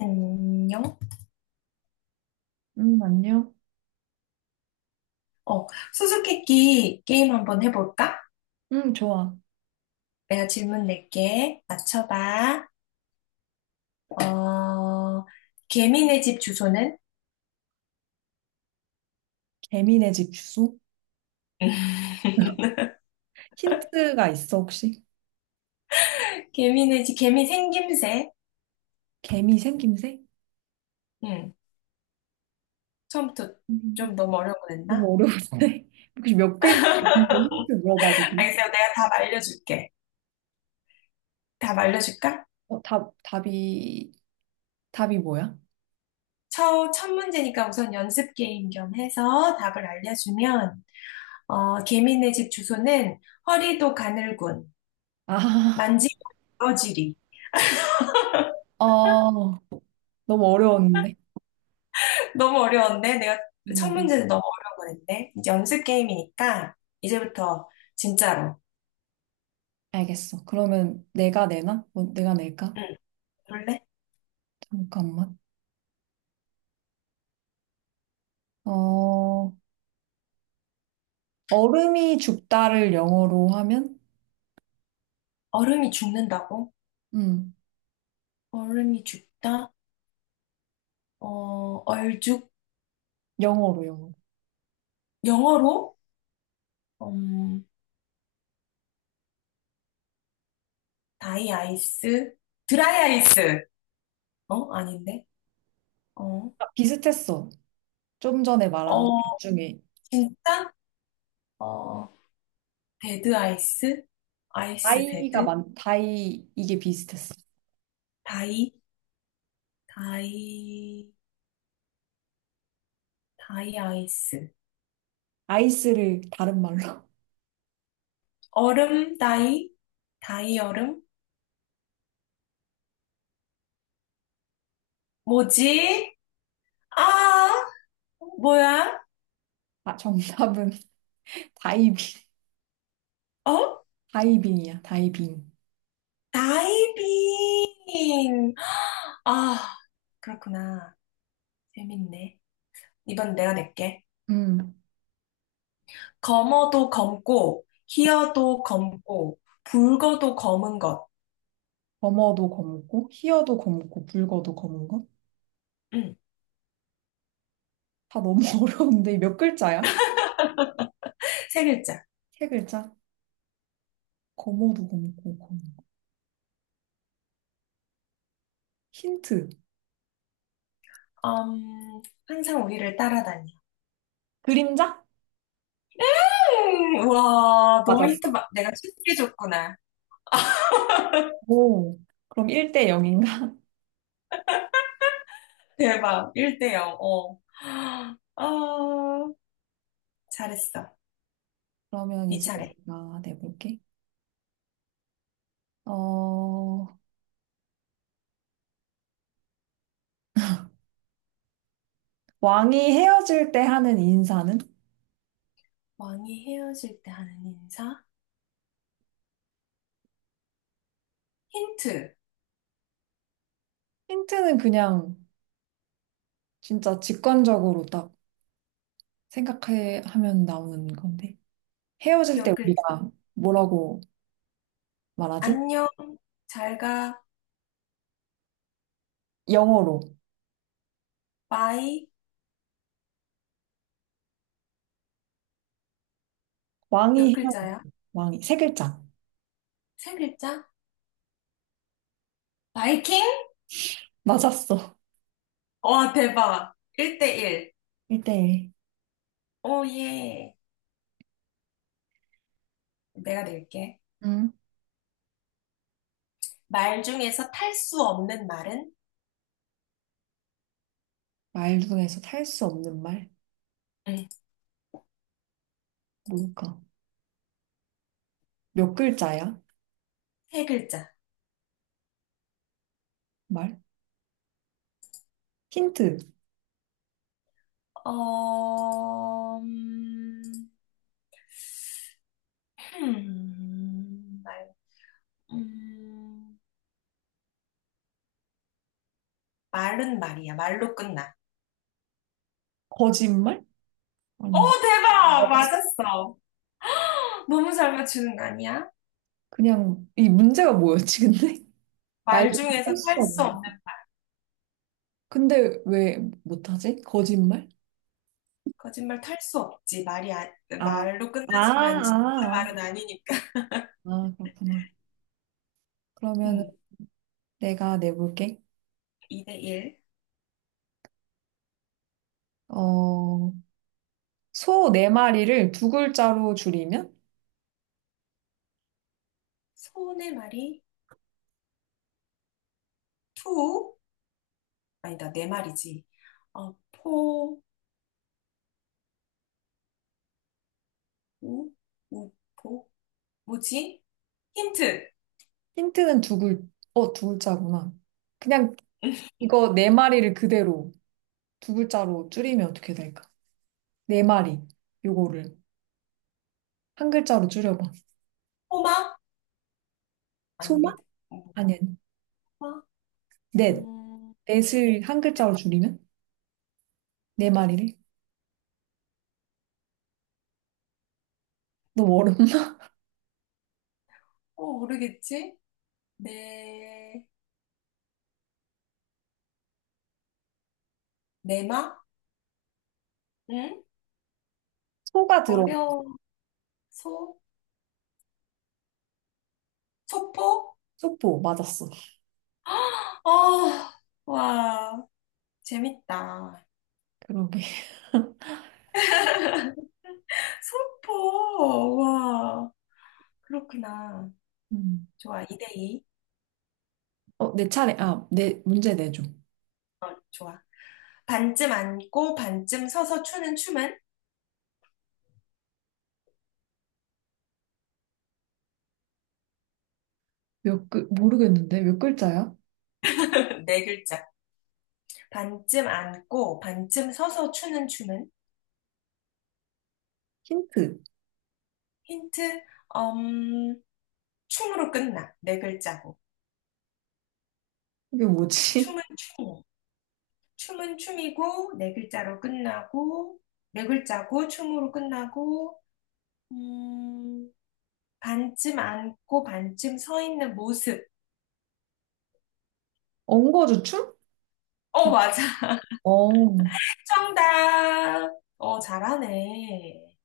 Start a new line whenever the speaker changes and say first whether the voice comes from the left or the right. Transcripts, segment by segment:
left: 안녕.
right: 안녕.
left: 어, 수수께끼 게임 한번 해볼까?
right: 좋아.
left: 내가 질문 낼게. 맞춰봐. 어, 개미네 집 주소는?
right: 개미네 집 주소? 힌트가 있어, 혹시?
left: 개미네 집, 개미 생김새.
right: 개미 생김새?
left: 응. 처음부터
right: 생김새?
left: 좀 너무 어려운 거 냈나?
right: 너무 어려운데? 혹시 몇 글자 이런 거 힌트 물어봐도 돼?
left: 알겠어. 내가 답 알려줄게. 답 알려줄까?
right: 답, 답이 뭐야?
left: 첫 문제니까 우선 연습 게임 겸 해서 답을 알려주면, 개미네 집 주소는 허리도 가늘군,
right: 아,
left: 만지고 부러지리.
right: 어, 너무 어려웠는데.
left: 너무 어려웠네. 내가
right: 너무
left: 첫
right: 어려워.
left: 문제는 너무 어려운 거 냈네. 이제 연습 게임이니까 이제부터 진짜로.
right: 알겠어. 그러면 내가 내나? 뭐, 내가 낼까?
left: 응, 그럴래?
right: 잠깐만. 어, 얼음이 죽다를 영어로 하면?
left: 얼음이 죽는다고?
right: 음,
left: 얼음이 죽다? 어, 얼죽?
right: 영어로, 영어로.
left: 영어로? 음, 다이 아이스? 드라이 아이스? 아닌데? 어,
right: 아, 비슷했어. 좀 전에
left: 어,
right: 말한 답 중에
left: 진짜? 어, 데드 아이스? 아이스 데드?
right: 다이 이게 비슷했어.
left: 다이? 다이, 다이 아이스.
right: 아이스를 다른 말로.
left: 얼음 다이? 다이 얼음? 뭐지? 아, 뭐야?
right: 아, 정답은 다이빙.
left: 어?
right: 다이빙이야, 다이빙.
left: 다이빙. 아, 그렇구나. 재밌네. 이번 내가 낼게.
right: 음.
left: 검어도 검고, 희어도 검고, 붉어도 검은 것.
right: 검어도 검고, 희어도 검고, 붉어도 검은 것?
left: 음,
right: 다 너무 어려운데 몇 글자야?
left: 세 글자.
right: 세 글자? 검어도 검고, 검은 것. 힌트.
left: 음, 항상 우리를 따라다녀.
right: 그림자?
left: 우와,
right: 맞았어?
left: 내가 쉽게 줬구나.
right: 오. 그럼 1대 0인가?
left: 대박. 1대 0. 어. 아, 잘했어.
right: 그러면
left: 네
right: 이제
left: 차례.
right: 내가 내볼게. 어, 왕이 헤어질 때 하는 인사는?
left: 왕이 헤어질 때 하는 인사? 힌트
right: 힌트는 그냥 진짜 직관적으로 딱 생각해 하면 나오는 건데 헤어질 때
left: 몇 글자?
right: 우리가 뭐라고 말하지?
left: 안녕, 잘 가,
right: 영어로
left: 바이 몇
right: 왕이 헤어질
left: 글자야?
right: 때 왕이 세 글자
left: 세 글자? 바이킹?
right: 맞았어.
left: 와 대박! 1대1.
right: 1대1
left: 오예. 내가 낼게.
right: 응?
left: 말 중에서 탈 수 없는 말은?
right: 말 중에서 탈 수 없는 말
left: 응,
right: 뭘까? 몇 글자야?
left: 세 글자.
right: 말? 힌트.
left: 어... 음, 음, 말, 음, 말은 말이야. 말로 끝나.
right: 거짓말?
left: 오
right: 아니.
left: 대박!
right: 맞았어?
left: 맞았어. 너무 잘 맞추는 거 아니야?
right: 그냥 이 문제가 뭐였지 근데? 말
left: 말
right: 중에
left: 중에서
right: 탈수
left: 탈 수
right: 없는
left: 없는,
right: 근데 왜 못하지? 거짓말?
left: 거짓말 탈 수 없지. 아,
right: 아,
left: 말로
right: 아,
left: 끝나지만 진짜
right: 아,
left: 말은 아니니까.
right: 아, 아, 그렇구나. 그러면
left: 음,
right: 내가 내볼게.
left: 2대 1.
right: 어, 소 네 마리를 두 글자로 줄이면?
left: 소의 말이 투, 아니다, 내 말이지. 포, 우, 우, 포, 뭐지? 힌트.
right: 힌트는 두 글, 어, 두 글자구나. 그냥 이거 네 마리를 그대로 두 글자로 줄이면 어떻게 될까? 네 마리, 요거를 한 글자로 줄여봐.
left: 포마?
right: 소만?
left: 아닌데.
right: 아니, 아니.
left: 포마?
right: 넷.
left: 음, 네.
right: 넷을 한
left: 네.
right: 글자로 줄이면? 네 마리를? 너무 어렵나?
left: 모르겠지? 네, 내마? 응?
right: 소가 들어가.
left: 어려워. 소? 소포?
right: 소포, 맞았어.
left: 어, 와. 재밌다.
right: 그러게.
left: 소포, 와, 그렇구나.
right: 음.
left: 좋아, 2대2.
right: 어, 내 차례. 문제 내줘.
left: 좋아. 반쯤 앉고 반쯤 서서 추는 춤은?
right: 모르겠는데? 몇 글자야?
left: 네 글자. 반쯤 앉고 반쯤 서서 추는 춤은?
right: 힌트.
left: 힌트, 음, 춤으로 끝나. 네 글자고.
right: 이게 뭐지?
left: 춤은 춤이고. 춤은 춤이고, 네 글자로 끝나고, 네 글자고, 춤으로 끝나고, 음, 반쯤 앉고 반쯤 서 있는 모습.
right: 엉거주춤?
left: 어,
right: 막,
left: 맞아.
right: 어,
left: 정답. 어, 잘하네.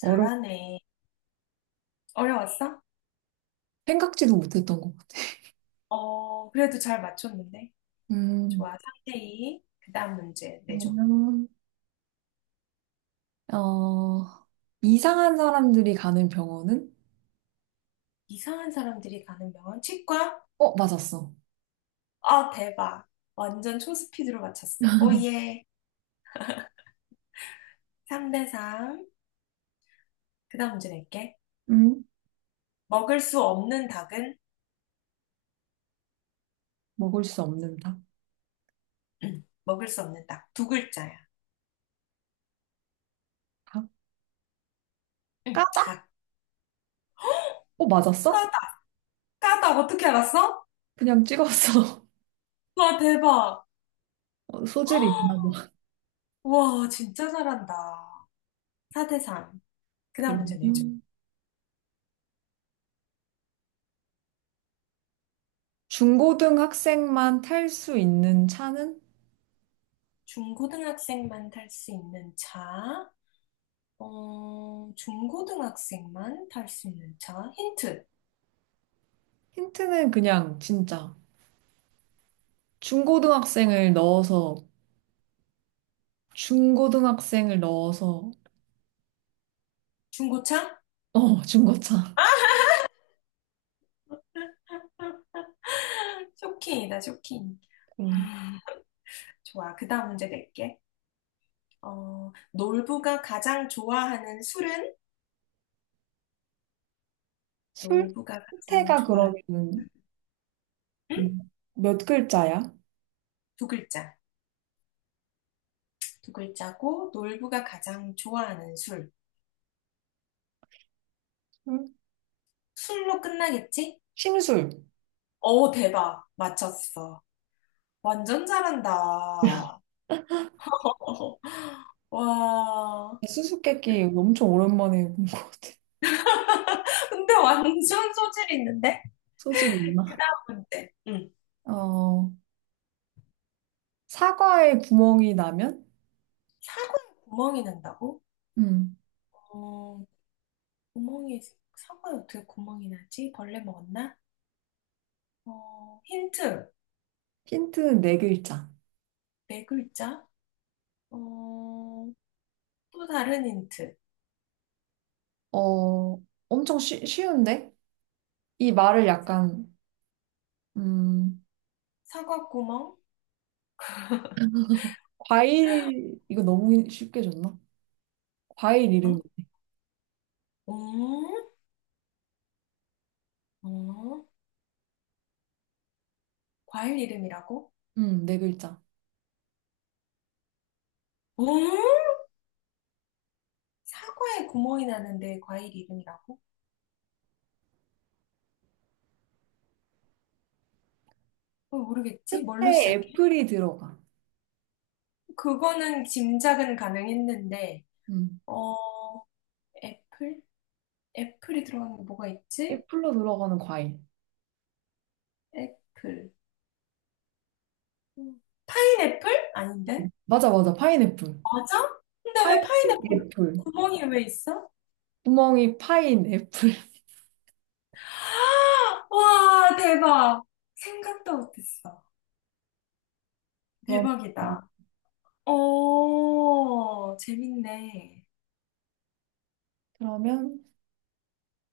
right: 어려
left: 어려웠어?
right: 생각지도 못했던 것 같아.
left: 그래도 잘 맞췄는데. 좋아.
right: 음,
left: 3대2. 그다음 문제 내줘.
right: 그러면, 어, 이상한 사람들이 가는 병원은?
left: 이상한 사람들이 가는 병원 치과?
right: 어, 맞았어.
left: 아, 대박. 완전 초스피드로 맞췄어. 오, 예. 3대3. 그다음 문제 낼게.
right: 음,
left: 먹을 수 없는 닭은?
right: 먹을 수 없는 닭.
left: 응, 먹을 수 없는 닭. 두 글자야.
right: 닭?
left: 응,
right: 까닭?
left: 닭.
right: 어, 맞았어?
left: 까닭. 까닭. 어떻게 알았어?
right: 그냥 찍었어.
left: 와, 대박.
right: 어, 소질이 있나 봐.
left: 와, 진짜 잘한다. 4대3. 그다음 문제 내줘.
right: 그러면, 중고등 학생만 탈 수 있는 차는?
left: 중고등학생만 탈 수 있는 차. 중고등학생만 탈 수 있는 차. 힌트.
right: 힌트는 그냥, 진짜. 중고등학생을 넣어서, 중고등학생을 넣어서,
left: 중고차?
right: 어, 중고차.
left: 아, 쇼킹이다, 쇼킹.
right: 음.
left: 아, 좋아. 그다음 문제 낼게. 놀부가 가장 좋아하는 술은? 놀부가 가장
right: 술태가
left: 좋아하는
right: 그러면
left: 응?
right: 몇 글자야?
left: 두 글자. 두 글자고 놀부가 가장 좋아하는 술.
right: 술?
left: 술로 끝나겠지?
right: 심술.
left: 대박. 맞췄어. 완전 잘한다. 와,
right: 수수께끼 엄청 오랜만에 본 것 같아.
left: 근데 완전 소질이 있는데?
right: 소질
left: 그
right: 있나?
left: 다음 문제. 응.
right: 어, 사과에 구멍이 나면?
left: 사과에 구멍이 난다고?
right: 음.
left: 어, 구멍이, 사과에 어떻게 구멍이 나지? 벌레 먹었나? 힌트.
right: 힌트는 네 글자.
left: 네 글자? 어, 또 다른 힌트.
right: 어, 쉬운데? 이 말을 약간, 음,
left: 사과 구멍?
right: 이거 너무 쉽게 줬나? 과일
left: 응?
right: 이름.
left: 음? 어, 과일 이름이라고?
right: 네 글자.
left: 음? 사과에 구멍이 나는데 과일 이름이라고? 모르겠지? 뭘로
right: 끝에
left: 시작해?
right: 애플이 들어가.
left: 그거는 짐작은 가능했는데,
right: 음,
left: 어, 애플? 애플이 들어가는 게 뭐가 있지?
right: 애플로 들어가는 과일.
left: 애플. 음. 파인애플? 아닌데?
right: 맞아, 맞아. 파인애플.
left: 맞아? 근데 왜 파인애플
right: 파인애플.
left: 구멍이 왜 있어?
right: 구멍이 파인애플.
left: 아, 와, 대박. 생각도 못했어.
right: 그러면, 네.
left: 대박이다. 오, 재밌네.
right: 그러면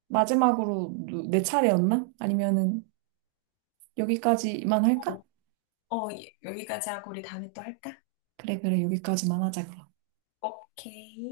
right: 마지막으로 내 차례였나? 아니면은 여기까지만
left: 어,
right: 할까?
left: 예, 여기까지 하고 우리 다음에 또 할까?
right: 그래, 그래, 여기까지만 하자, 그럼.
left: 오케이.